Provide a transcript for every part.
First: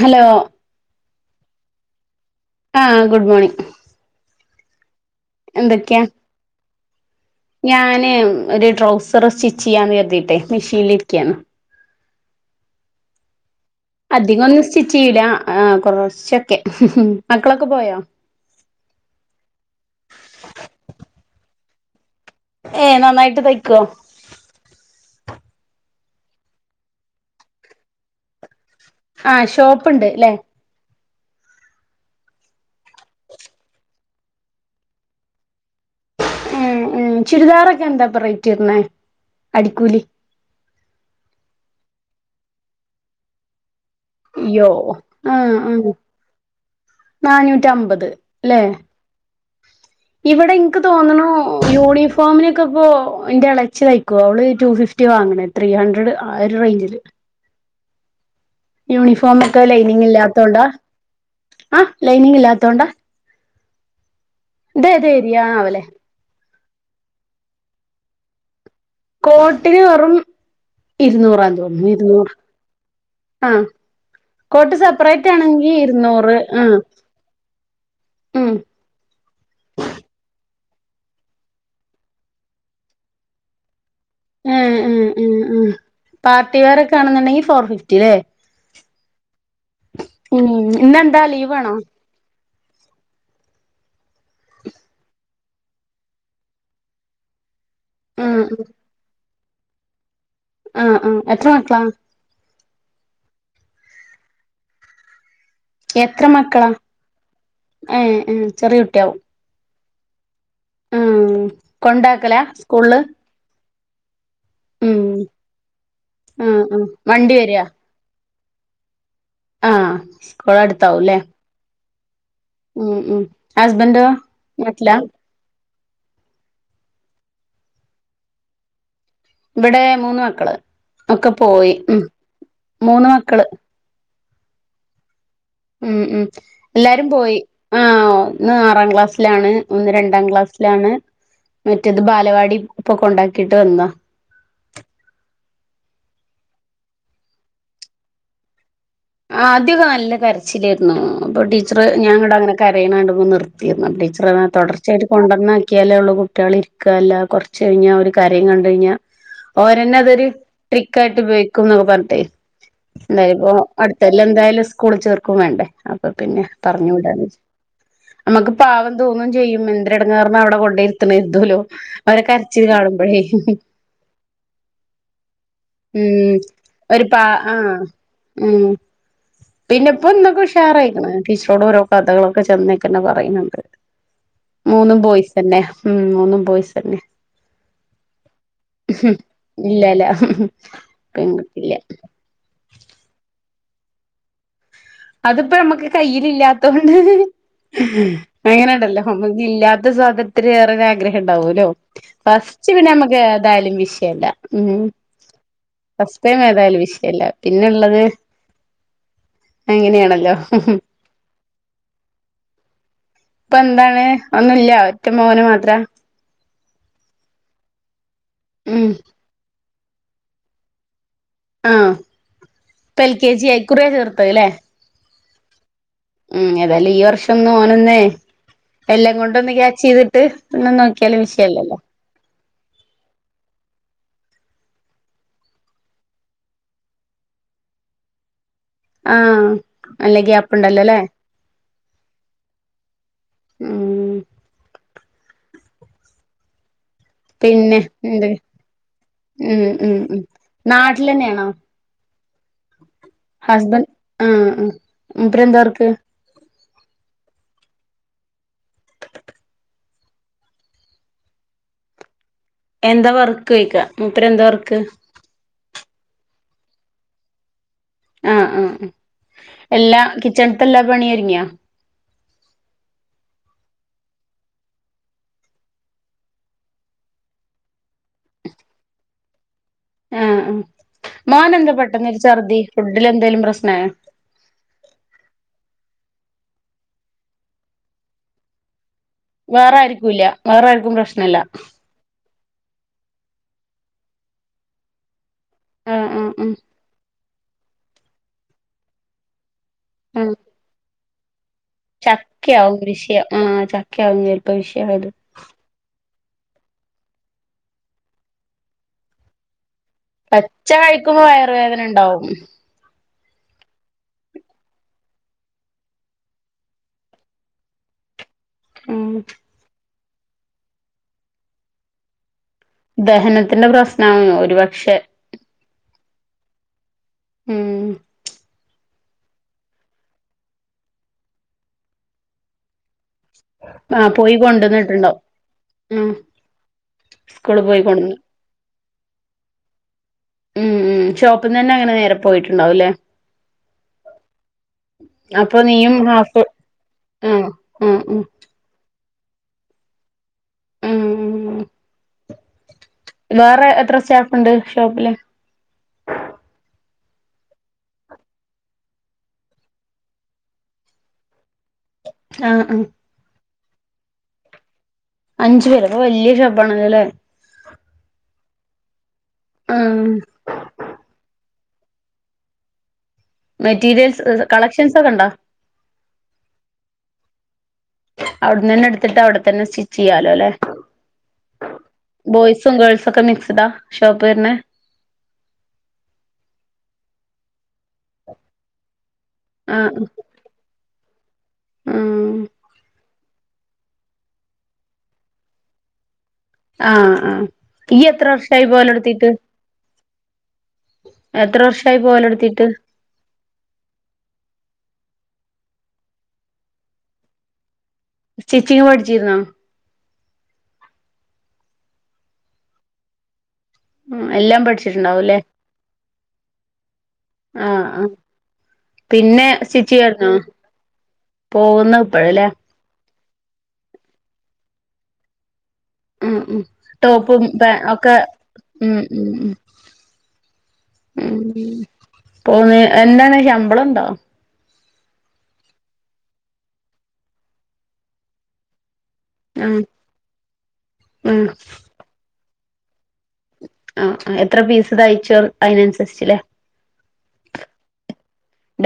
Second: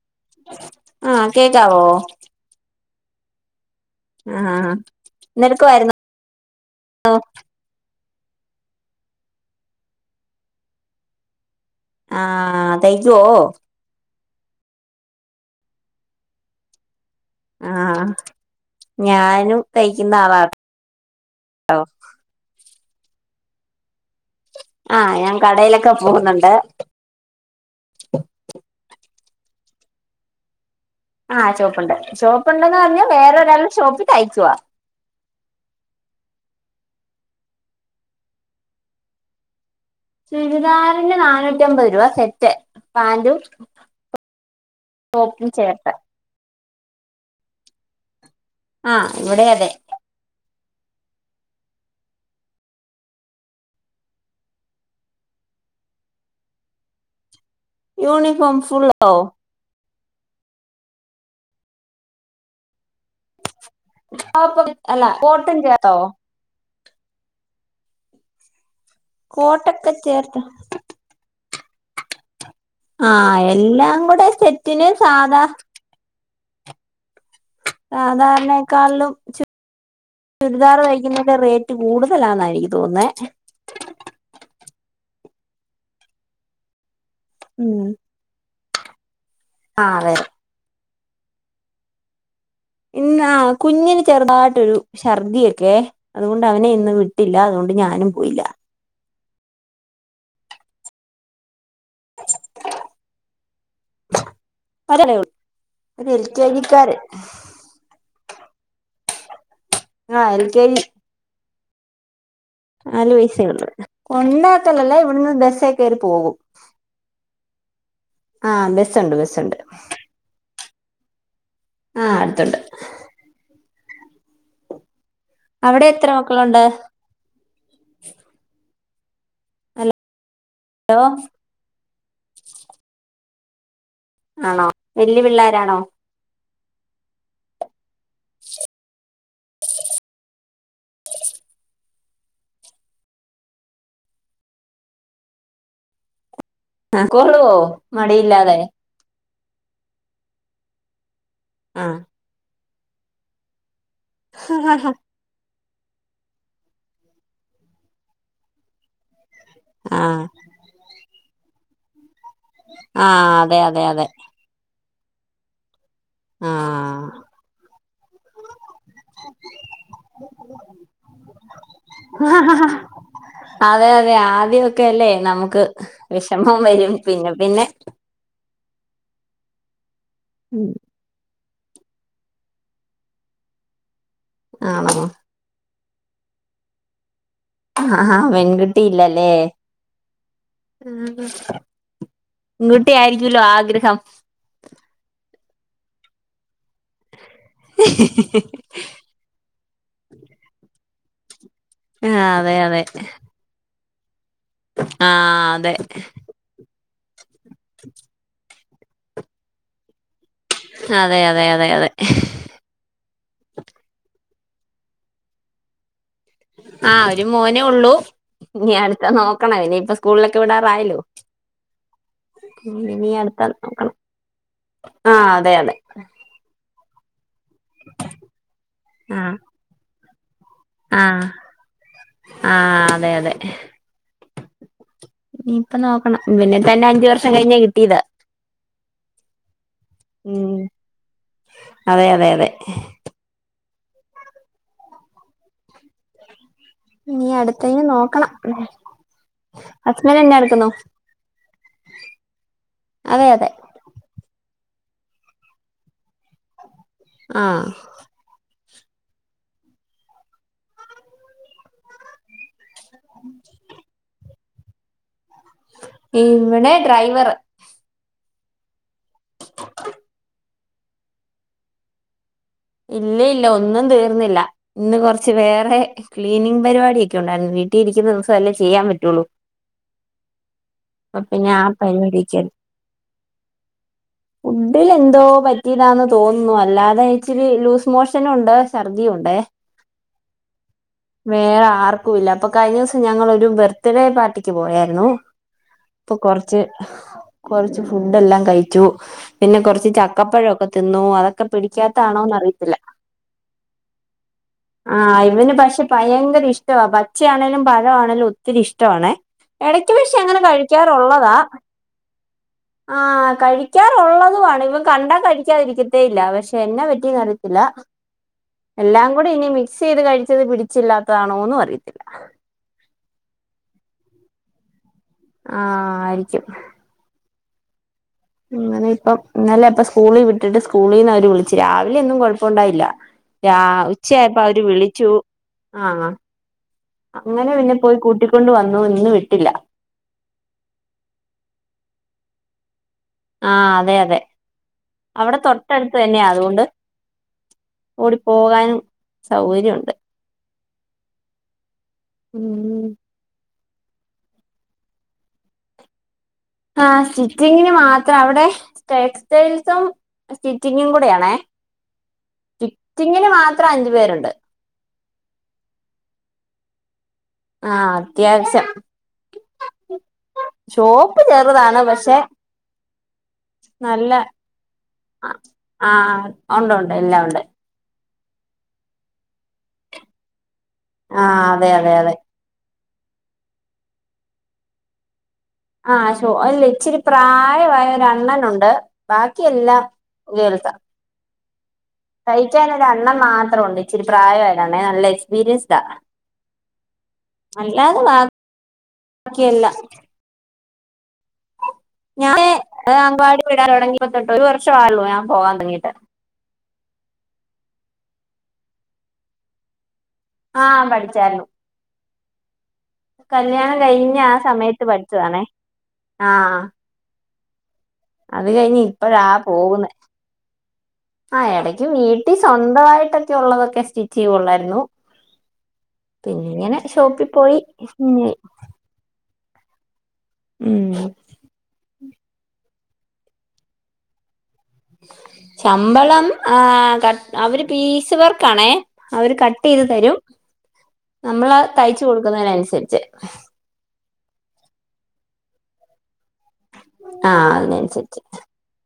Hello ആഹ് കേക്കാവോ ആഹ് ഗുഡ് മോർണിംഗ് ആഹ് എന്തട്ക്കായിരുന്നു എന്തൊക്കെയാ ഞാന് ഒരു ട്രൗസർ സ്റ്റിച്ച് ചെയ്യാന്ന് കരുതിട്ടെ മെഷീനിലിരിക്കയാണ് ആഹ് തൈജോ അധികം ഒന്ന് സ്റ്റിച്ച് ചെയ്ലാ കുറച്ചൊക്കെ ആഹ് ഞാനും തയ്ക്കുന്ന ആളാട്ടോ ഏഹ് നന്നായിട്ട് തയ്ക്കോ ആഹ് ഞാൻ കടയിലൊക്കെ പോകുന്നുണ്ട് ആഹ് ഷോപ്പ്ണ്ട്ല്ലേ ആഹ് ഷോപ്പുണ്ട് ഷോപ്പുണ്ടെന്ന് പറഞ്ഞാ വേറെ ഒരാളുടെ ഷോപ്പിൽ തയക്കുവ ഉം ഉം ചുരിദാറൊക്കെ എന്താപ്പോ റേറ്റ് വരുന്നേ അടിക്കൂലി ചുരിദാറിന് നാനൂറ്റി അമ്പത് രൂപ സെറ്റ് പാന്റും യ്യോ ടോപ്പും ആഹ് ചേർത്ത് ആഹ് നാനൂറ്റി അമ്പത് ല്ലേ ആഹ് ഇവിടെ അതെ. ഇവിടെ ഇൻക്ക് തോന്നുണു യൂണിഫോമിനൊക്കെ പ്പോ ന്റെ എളച്ചി തയ്ക്കോ അവള് ടു ഫിഫ് റ്റി വാങ്ങണേ ത്രീ ഹൺഡ്രഡ് ആ ഒരു റേഞ്ചില്. യൂണിഫോം ഫുള്ളോ യൂണിഫോമക്കെ ലൈനിങ് ഇല്ലാത്തോണ്ട ആ ലൈനിങ് ഇല്ലാത്തോണ്ട. ആപ്പ അല്ല ഏത് കോട്ട് ഇ [unintelligible] ഏരിയാണാവലെ തോ. കോട്ട്ന് കോട്ടൊക്കെ വെറും ചേർത്ത് ഇരുന്നൂറാ തോന്നുന്നു ഇരുന്നൂറ്. ആഹ് എല്ലാം കൂടെ കോട്ട് സെറ്റിന് സെപ്പറേറ്റ് സാധാ ആണെങ്കി ഇരുന്നൂറ് ആഹ്. ഉം സാദാരണെ ക്കാൾലും ചു ചുരിദാർ തൈക്കുന്നെൻ്റെ റേറ്റ് കൂടുതലാന്നായിനിക്ക് തോന്നുന്നെ. ഉം ഉം ഉം ഉം പാർട്ടി വെയറൊക്കെ ആണ്ന്നുണ്ടെങ്കി ഫോർ ഉം ഫിഫ്റ്റി ലേ ആഹ് അതെ. ഉം ഇന്നെന്താ ലീവാണോ. ഇന്ന് ആ കുഞ്ഞിന് ചെറുതായിട്ടൊരു ൾർദി ഒക്കെ അതുകൊണ്ട് അവനെ ഇന്ന് വിട്ടില്ല അതുകൊ ഞാനും പോയില. ആഹ് ആഹ് ആഹ് എത്ര മക്കള. ഒരാൾ. എത്ര മക്കളാ ഏഹ് ഏഹ് ചെറിയ കുട്ട്യാവും. ആഹ് എൽ കെ ജി. ഉം കൊണ്ടാക്കലാ. സ്കൂളില് നാലു വയസ്സ് ഒള്ളൂ കൊണ്ടാക്കലല്ല ഉം ഇവിടുന്ന് ബസ്സേ കേറി പോകും. ആഹ് ആഹ് വണ്ടി വര. ആഹ് ബസ്സുണ്ട് ബസ്സുണ്ട്. കോളട്ത്താവും ലേ. ആഹ് അട്ത്തുണ്ട്. ഉം ഉം ഹസ്ബൻഡോ നാട്ട്ലാ. അവിടെ എത്ര മക്കളുണ്ട്. വിടെ അല്ല മൂന്ന് മക്കള് ഒക്കെ പോയി ഉം മൂന്ന് മക്കള്. ആണോ വല്ല്യ പിള്ളേരാണോ. ഉം ഉം എല്ലാരും പോയി ആഹ് ഒ ന്ന് ആറാം ക്ലാസ്. ലാണ് ഒന്ന് രണ്ടാം ക്ലാസ്ലാണ് മറ്റേത് ബാലവാടി പ്പൊ കൊണ്ടാക്കിട്ട് വന്നത. ആഹ് കോളുവോ മടിയില്ലാതെ. ആദ്യൊക്ക നല്ല കര്ച്ചിലേര്ന്നു പ്പൊ ടീച്ചറ് ആഹ് ഞാങ്ങട്ടങ്ങനെ കരയണ കണ്ടപ്പോ നിർത്തിയിരുന്നു അപ്പൊ ടീച്ച റ ണ ആഹ് തൊടർച്ചയായിട്ട്. കൊണ്ടന്നാക്ക്യാലേള്ളു കുട്ട്യളിര്ക്ക അല്ലാ കൊർച്ച് കഴിഞ്ഞാ ഒരു കരയും കണ്ടഴ്ഞ്ഞാ. ഓരന്നെതൊര് ട്രിക്കായിട്ട് ഉപയോഗിക്കും ന്നൊക്കെ പർഞ്ഞിട്ടെ ആഹ് ന്തായാലു പ്പോ. അതെ അതെ അതെ എന്തായാലു സ്കൂള് ചേർക്കും വേണ്ടേ അപ്പൊ പിന്നെ പർഞ്ഞു ആഹ് വിടാന്നച്ച്. അമ്മക്ക് പാവം തോന്നും ചെയ്യും എന്തൊരു എടങ്ങാറിന അവിടെ കൊണ്ടേയ് ഇര്ത്ത്ണേര്തോലോ. അതെ അതെ ആദ്യൊക്കെ അല്ലേ നമുക്ക് ഉം വിഷമം വരും. ഒരു പാ പിന്നെ പിന്നെ ആഹ് ഉം പിന്നെപ്പ ന്നൊക്കെ ഉഷാറായിക്ക്ണ്. ടീച്ചറോടോരോ കഥകളൊക്കെ ചെന്നേക്കന്നെ പറയ്ണ് ണ്ട് മൂന്ന് ആണോ ബോയ്സ്. തന്നെ ഉം മൂന്നും ബോയിസെന്നെ. ആഹാ പെൺകുട്ടിയില്ലല്ലേ ഇല്ലല്ല ഉം. പെൺകുട്ടില്ല ങ്കുട്ടി ആയിരിക്കുല്ലോ ആഗ്രഹം. അത്പ്പ ഞമ്മക്ക് കയ്ൽ ഇല്ലാത്തൊണ്ട് അങ്ങനെണ്ടല്ലോ. നമ്മക്ക് ഇല്ലാത്ത സാധനത്തിന് വേറെരു ആഗ്രഹം ഉണ്ടാവുല്ലോ. ആ അതെ ഫസ്റ്റ് അതെ പിന്നെമ്മക്ക് ഏതായലും വിഷയല്ല ഉം ആ അതെ ഫസ് പ്പോ ഏതായാലും വിഷയമല്ല പിന്നെള്ളത്. അങ്ങനെയാണല്ലോ. അതെ അതെ അതെ അതെ. ഇപ്പന്താണ് ഒന്നുല്ല ഒറ്റ മോന് മാത്ര ആഹ് ഒര് മോനേ ഒള്ളൂ ഇനി ഉം അട്ത്ത നോക്കണം ഇനി ഇപ്പ സ്കൂളിലൊക്കെ വിടാറായല്ലോ ആഹ് ഇപ്പ എൽ കെ ജി ഇക്കുറ്യാ ചേർത്തത് ലേ ആഹ് അതെ അതെ ഉം ഏതായാലും ഈ വർഷം ഓനൊന്നേ എല്ലം ആ കൊണ്ടോന്ന് ക്യാച്ച്യ്തിട്ട് ഒന്ന് നോക്കിയാലും വിഷയല്ലല്ലോ ആഹ് അതെ അതെ ഇനിപ്പ നോക്കണം ഇവന്നെ തന്നെ അഞ്ച് വർഷം കഴിഞ്ഞ കിട്ടിയത് ആഹ് നല്ല ഉം ഗ്യാപ്ണ്ടല്ലോലേ അതെ അതെ അതെ ഉം ഇനി പിന്നെ അടുത്തതിന് നോക്കണം എന്ത്‌ ഉം ഉം ഹസ്ബൻഡ് ഉം എന്നെ എടുക്കുന്നു നാട്ടിലെന്ന്യാണോ അതെ അതെ ഹസ്ബൻഡ് ആഹ് ആഹ് മുപ്പരെന്താ വർക്ക് ആഹ് എന്താ വർക്ക്‌യിക്കാ മുപ്പരെന്താ വർക്ക് ഇവടെ ഡ്രൈവറ് ആഹ് ആഹ് ആഹ് എല്ലാ കിച്ചണ്ത്തെ എല്ലാ പണി ഒര്ങ്യോ ഇല്ല ഇല്ല ഒന്നും തീർന്നില്ല ഇന്ന് കൊറച്ച് വേറെ ക്ലീനിങ് പരിപാടിയൊക്കെ ഉണ്ടായിരുന്നു വീട്ടില് ഇരിക്ക്‌ന്ന ദിവസല്ലേ ചെയ്യാൻ പറ്റൊള്ളൂ ആഹ് ആഹ് ആ മോനെന്താ പെട്ടെന്നോര് പരിപാടിയൊക്കെ ചർദ്ധി ഫുഡിലെന്തേലും പ്രശ്നായോ ഫുഡില് എന്തോ പറ്റിയതാന്ന് തോന്നുന്നു അല്ലാതെ ഇച്ചിരി ലൂസ് മോഷനുണ്ട് ഛർദിയുണ്ട് വേറാര്ക്കുല്ല വേറെ ആര്ക്കും പ്രശ്നല്ല ക്കൂല്ലാ അപ്പൊ കഴിഞ്ഞൂസം ഞങ്ങളൊരു ബർത്ത്ഡേ പാർട്ടിക്ക് പോയായിരുന്നു ആഹ് ഇപ്പൊ ആഹ് ആഹ് കൊറച്ച് കൊറച്ച് ഫുഡെല്ലാം കഴിച്ചു പിന്നെ കൊറ് ച്ച് ചക്കപ്പഴൊക്കെ തിന്നു അതൊക്കെ പിടിക്കാ ചക്ക്യാവും വിഷയം ആഹ് ചക്ക്യാവും ചെലപ്പോ വിഷയായത് അയിമന് പക്ഷേ ഭയങ്കര ഇഷ്ട്ടവാ പച്ചയാണേലും പഴ ആണേലും ഒത്തിരി ഇഷ്ട്ടവാണെ എടയ്ക്ക് പക്ഷേ അങ്ങനെ കഴിക്കാറുള്ളതാ ഇണ്ടാവും ആഹ് കഴിക്കാറുള്ളതു ആണ് ഇവൻ കണ്ടാ കഴിക്കാതിരിക്കത്തേ ഇല്ല പക്ഷെ എന്നാ പറ്റീന്ന്റയത്തില്ല ഉം എല്ലാം കൂടി ഇനി മിക്സെയ്ത് കഴിച്ചത് പിടിച്ചില്ലാത്തതാണോന്നും അറിയത്തില്ല ദഹനത്തിന്റെ പ്രശ്നാവും ഒരുപക്ഷെ ആഹ് ആയിരിക്കും മ്മ് ഇങ്ങനെ ഇപ്പം ഇന്നലെ ഇപ്പ സ്കൂളി വിട്ടിട്ട് സ്കൂളീന്ന് അവര് വിളിച്ച് രാവിലൊന്നും കൊഴപ്പണ്ടായില്ല രാ ആഹ് പോയി ഉച്ചയായപ്പോ അവര് വിളിച്ചു കൊണ്ടന്നിട്ടുണ്ടാവും ആഹ് ഉം അങ്ങനെ സ്കൂള് പിന്നെ പോയി കൊണ്ടന്ന് കൂട്ടിക്കൊണ്ട് വന്നു ഇന്ന് വിട്ടില്ല മ്മ് മ്മ് ഷോപ്പ്ന്നന്നെ അങ്ങനെ നേരെ പോയിട്ടുണ്ടാവും ലേ ആഹ് അതെ അതെ അവടെ അപ്പൊ നീയും തൊട്ടടുത്ത്തന്നെ ഹാഫ് അത്കൊണ്ട് ആഹ് ആഹ് ഓടി ആഹ് പോകാനും സൗകര്യ ഉണ്ട് ഉം ഉം വേറെ എത്ര സ്റ്റാഫ്ണ്ട് ഷോപ്പില് ആഹ് സ്റ്റിച്ചിങ്ങിന് മാത്രം അവടെ ടെക്സ്റ്റൈൽസും സ്റ്റിച്ചിങ്ങും കൂടെയാണേ ആഹ് ആഹ് സ്റ്റിച്ചിങ്ങിന് മാത്രം അഞ്ച് പേരുണ്ട് അഞ്ചു പേരോ അപ്പം വല്ല്യ ഷോപ്പാണല്ലോലേ ആഹ് അത്യാവശ്യം ആഹ് ഷോപ്പ് ചേറ്താണ് പക്ഷേ നല്ല മെറ്റീരിയൽസ് കളക്ഷൻസ് ഒക്കെ ഉണ്ടോ ആഹ് ഒണ്ട് ഒണ്ട് എല്ലാം ഉണ്ട് അവിട്ന്നെന്നെ ഇട്ത്തിട്ട് അവിടെത്തെന്നെ സ്റ്റിച്ച് ചെയ്യാലോല്ലെ ആ അതെയതെയതെ ബോയ്സും ഗേൾസൊക്കെ മിക്സ്ഡാ ഷോപ്പ് വര്ണെ ആഹ് ശ്ശൊ അല്ല ഇച്ചിരി പ്രായവായ ഒരണ്ണനുണ്ട് ബാക്കിയെല്ലാം. ആഹ് ഗേൾസാ ആഹ് തയ്ക്കാനൊരണ്ണൻ മാത്ര ഉണ്ട്. ഇച്ചിരി പ്രായ ആയതാണേ നല്ല എക്സ്പീരിയൻസ്ഡാ ആഹ് ആഹ് ഈ എത്ര വർഷായി പോവലൊടുത്തീട്ട്. എല്ല എത്ര വർഷായി പോവലൊട്ത്തീട്ട്. അത് അങ്കവാടി വിടാൻ തൊടങ്ങിയിട്ട് ഒരുർഷമായൊള്ളൂ ഞാൻ പോവാൻ തൊടങ്ങിട്ട്. സ്റ്റിച്ചിങ്ങ് പഠിച്ചിരുന്നോ ആഹ് പഠിച്ചാര്ന്നു. കല്യാണം കഴിഞ്ഞ ആ എല്ലാം സമയത്ത് പഠിച്ചിട്ടുണ്ടാവുംല്ലേ പഠിച്ചതാണേ ആഹ്. ആഹ് ആഹ് അത് കഴിഞ്ഞ് ഇപ്പഴാ പിന്നെ സ്റ്റിച്ച് ചെയ്യാർന്നോ ആ എടയ്ക്ക് വീട്ടീ സ്വന്തമായിട്ടൊക്കെ ഉള്ളതൊക്കെ. സ്റ്റിച്ചി ഉള്ളായിരുന്നു. ഉം ഉം പിന്നെനെ ഷോപ്പി ടോപ്പും പോയി പാ ഒക്കെ [unintelligible] ഉം ഉം ഉം ഉം ഉം പോന്ന് എന്താണ് ശമ്പളം ഉണ്ടോ ശമ്പളം ആ കട്ട് അവര് പീസ് വർക്കാണേ. അവര് കട്ട് ആഹ് ചെയ്ത് തരും. ഉം നമ്മള് തയ്ച്ച് കൊടുക്കുന്നതിനനുസരിച്ച്. ആഹ് എത്ര പീസ് തയിച്ചോ അതിനൻസരിച്ച്ല്ലേ. ആഹ് അതിനൻസരിച്ച്.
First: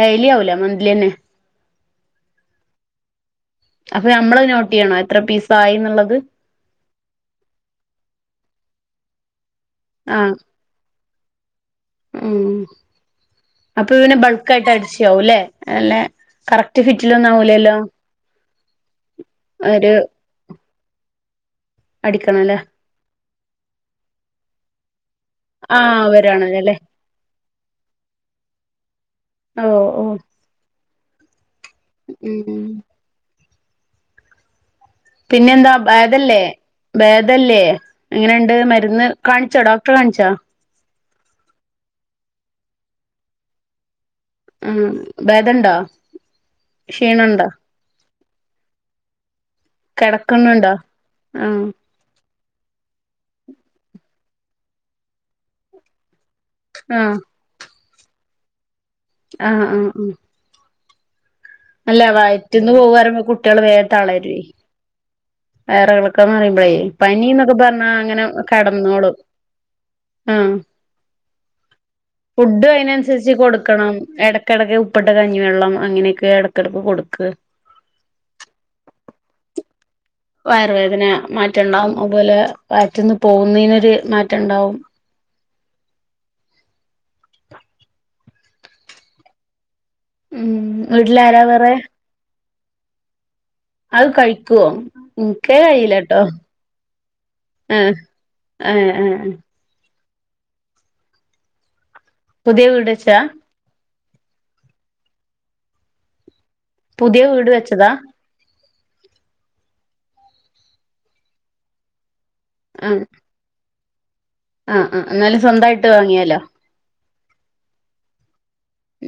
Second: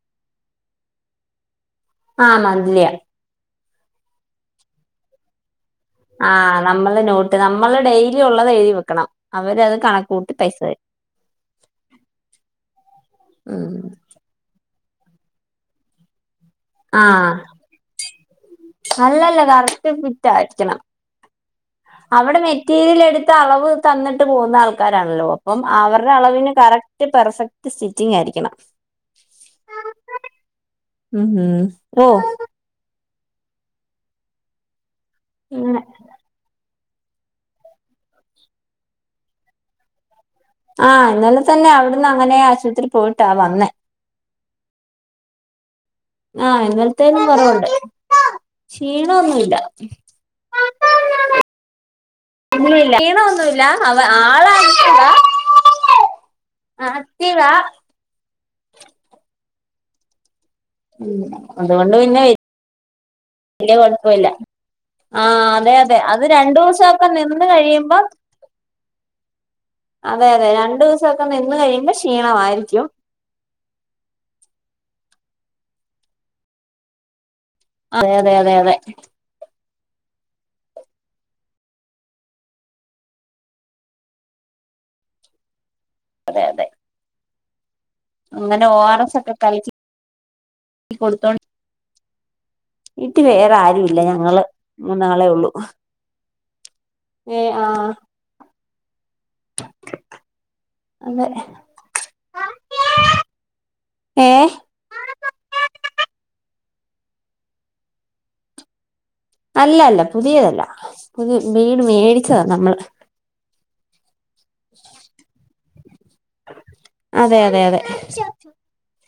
ഡെയ്ലി ആവൂല മന്ത്‌ലന്നെ ആ മന്ത്‌ലിയ അപ്പൊ ഞമ്മളത് നോട്ട് ചെയ്യണോ എത്ര പീസായിന്ന്ള്ളത്. ആഹ് നമ്മള് നോട്ട് നമ്മള് ഡെയിലി ഉള്ളത് എഴുതി വെക്കണം. അവരത് കണക്ക് ആഹ് കൂട്ടി പൈസ തരും. ഉം ഉം അപ്പൊ പിന്നെ ബൾക്ക് ആയിട്ട് അടിച്ച്യാവൂലെ അല്ലേ. കറക്റ്റ് ഫിറ്റിലൊന്നും ആവൂലല്ലോ അല്ലല്ലാ കറക്റ്റ് ഒരു ഫിറ്റായിരിക്കണം. അവടെ അടിക്കണല്ലേ മെറ്റീരിയൽ എടുത്ത് ത്തഅളവ് തന്നിട്ട് പോകുന്ന ആൾക്കാരാണല്ലോ. അപ്പം ആഹ് അവര്ടെ അളവിന് അവരാണല്ലോല്ലേ കറക്റ്റ് റ്റ് പെർഫെക്റ്റ് സ്റ്റിച്ചിങ്ങ് ആയിരിക്കണം. ഓഹ് ഓ ഉം ഉം ഓ ഉം ഉം പിന്നെ എന്താ അങ്ങനെ ഭേദല്ലേ. ഭേദല്ലേ എങ്ങനെണ്ട് മരുന്ന് കാണിച്ചോ ഡോക്ടറെ കാണിച്ചോ. ആഹ് ഇന്നലെത്തന്നെ അവിടുന്ന് അങ്ങനെ ആശുപത്രി പോയിട്ടാ വന്നെ. ഉം ഭേദണ്ടോ? ആഹ് ക്ഷീണണ്ടോ ഇന്നൽത്തേലുംക്കൊറവുണ്ട് ക്ഷീണോന്നൂല്ല കിടക്കുന്നുണ്ടോ ആഹ് ഒന്നുവില്ല ക്ഷീണോന്നുല്ല അവ ആളായിട്ടെടാ ആഹ് തീള ആഹ് ആഹ് ആഹ് ഉം അതുകൊണ്ട് അല്ല പിന്നെയ് വയറ്റിന്ന് പോവാറുമ്പോ കുട്ടികൾ വല്ല്യ വേഗം കൊഴപ്പേല്ല തളരുവേ ആഹ് അതെ അതെ അത് വയറിളക്കംന്ന് പറയുമ്പളേ രണ്ടൂസൊക്കെ നിന്ന് പനിന്നൊക്കെ പറഞ്ഞാ കഴിയുമ്പം അങ്ങനെ കടന്നോളും അതെ അതെ ആഹ് രണ്ടൂവസൊക്കെ നിന്ന് കഴിയുമ്പോ ക്ഷീണവാരി ഡും അതിനൻസരിച്ച് കൊടുക്കണം. എടയ്ക്കെടയ്ക്ക് ഉപ്പിട്ട കഞ്ഞിവെള്ളം അങ്ങനെയൊക്കെ എടയ്ക്കെടക്ക് കൊടുക്ക്. തെ തെ അതെ അതെ വയറുവേദന മാറ്റണ്ടാവും അതുപോലെ വയറ്റ്ന്ന് പോകുന്നതിനൊരു മാറ്റണ്ടാവും. അതെയതെ അങ്ങനെ ഒറസ് ഒക്കെ കലക്കി ഉം വീട്ടിലാരാ വേറെ. വീട്ടി വേറെ ആരു അത് കഴിക്കോ ൻക്കേ കഴിയിലാട്ടോ ആഹ് ഏ ഏ [inaudible] അതെ പുതിയെ വീട് വെച്ചാ ഏ പുതിയെ വീട് വെച്ചതാ? അല്ല അല്ല പുതിയതല്ല പുതിയ വീട് മേടിച്ചതാ നമ്മള്. ആഹ് ആഹ് ആഹ് ന്നാലും സ്വന്തായിട്ട് വാങ്ങിയല്ലോ. അതെ അതെ അതെ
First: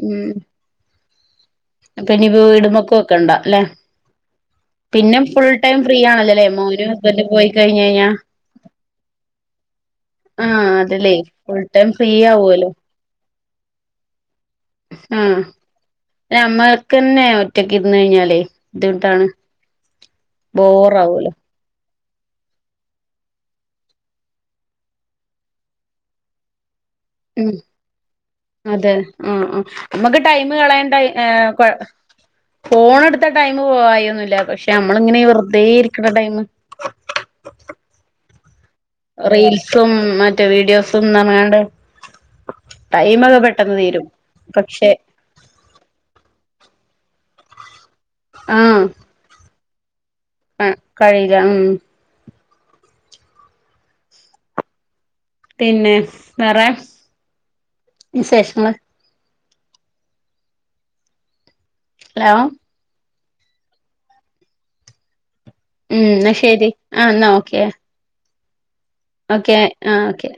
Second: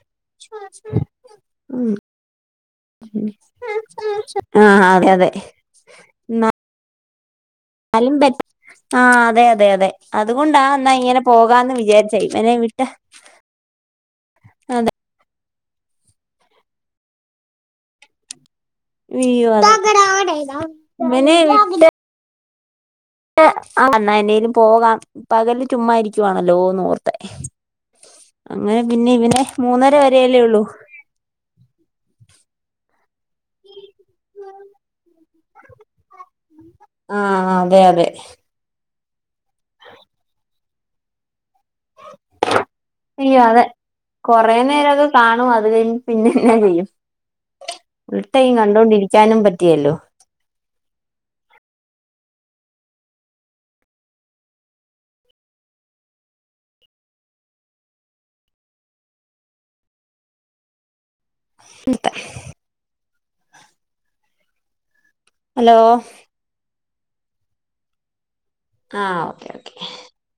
ഉം [unintelligible] മ് അപ്പൊ ഇനി വീടുമ്മക്ക് വെക്കണ്ട അല്ലെ ആഹ് അതെ പിന്നെ അതെ ഫുൾ ടൈം ഫ്രീ ആണല്ലല്ലേ മോനും ഹസ്ബെന്റും പോയി കഴിഞ്ഞ്കഴിഞ്ഞാൽ. എന്നാലും ബെറ്റ ആഹ് അതെ അതെ അതെ അതുകൊണ്ടാ ന്നാ അതല്ലേ ഇങ്ങനെ ഫുൾ പോകാന്ന് ടൈം ഫ്രീ വിചാരിച്ചെ ഇവനെ ആവുവല്ലോ വിട്ട്. അതെ ആഹ് ഞമ്മക്കന്നെ ഒറ്റക്ക് ഇര്ന്ന് കഴിഞ്ഞാലേ.. ബുദ്ധിമുട്ടാണ് വിയ്യൊ [unintelligible] ബോറാവുവല്ലോ വനെ [unintelligible] ആഹ് വന്ന എന്നേലും പോകാം പകല് ചുമ്മാരിക്കുവാണല്ലോന്നോർത്ത്. ഉം അങ്ങനെ അതെ പിന്നെ ഇവനെ ആഹ് ആഹ് മൂന്നര നമുക്ക് ടൈം വരേയല്ലേയൊള്ളൂ കളയണ്ട ഏഹ് കൊഴ ഫോൺ എടുത്ത ടൈം പോവായൊന്നില്ല പക്ഷെ നമ്മളിങ്ങനെ വെറുതെ ഇരിക്കണ ടൈമ് ആഹ് ആഹ് അതെ അതെ റീൽസും മറ്റേ വീഡിയോസും ന്ന് പറഞ് കാണ്ട് ടൈമൊക്കെ അയ്യോ അതെ പെട്ടെന്ന് തീരും കൊറേ പക്ഷെ നേരൊക്കെ കാണും അത് കഴിഞ്ഞ് പിന്നെന്നാ ചെയ്യും ഫുൾടൈം ആഹ് കണ്ടൊണ്ടിരിക്കാനും പറ്റിയേല്ലല്ലോ ആഹ് കഴിയില്ല ഉം പിന്നെ വേറെ വിശേഷങ്ങൾ? നത്താ ഹലോ ഹലോ ഉം എന്ന ശരി ആ എന്നാ ഓക്കെ ഓക്കെ ആ ഓക്കെ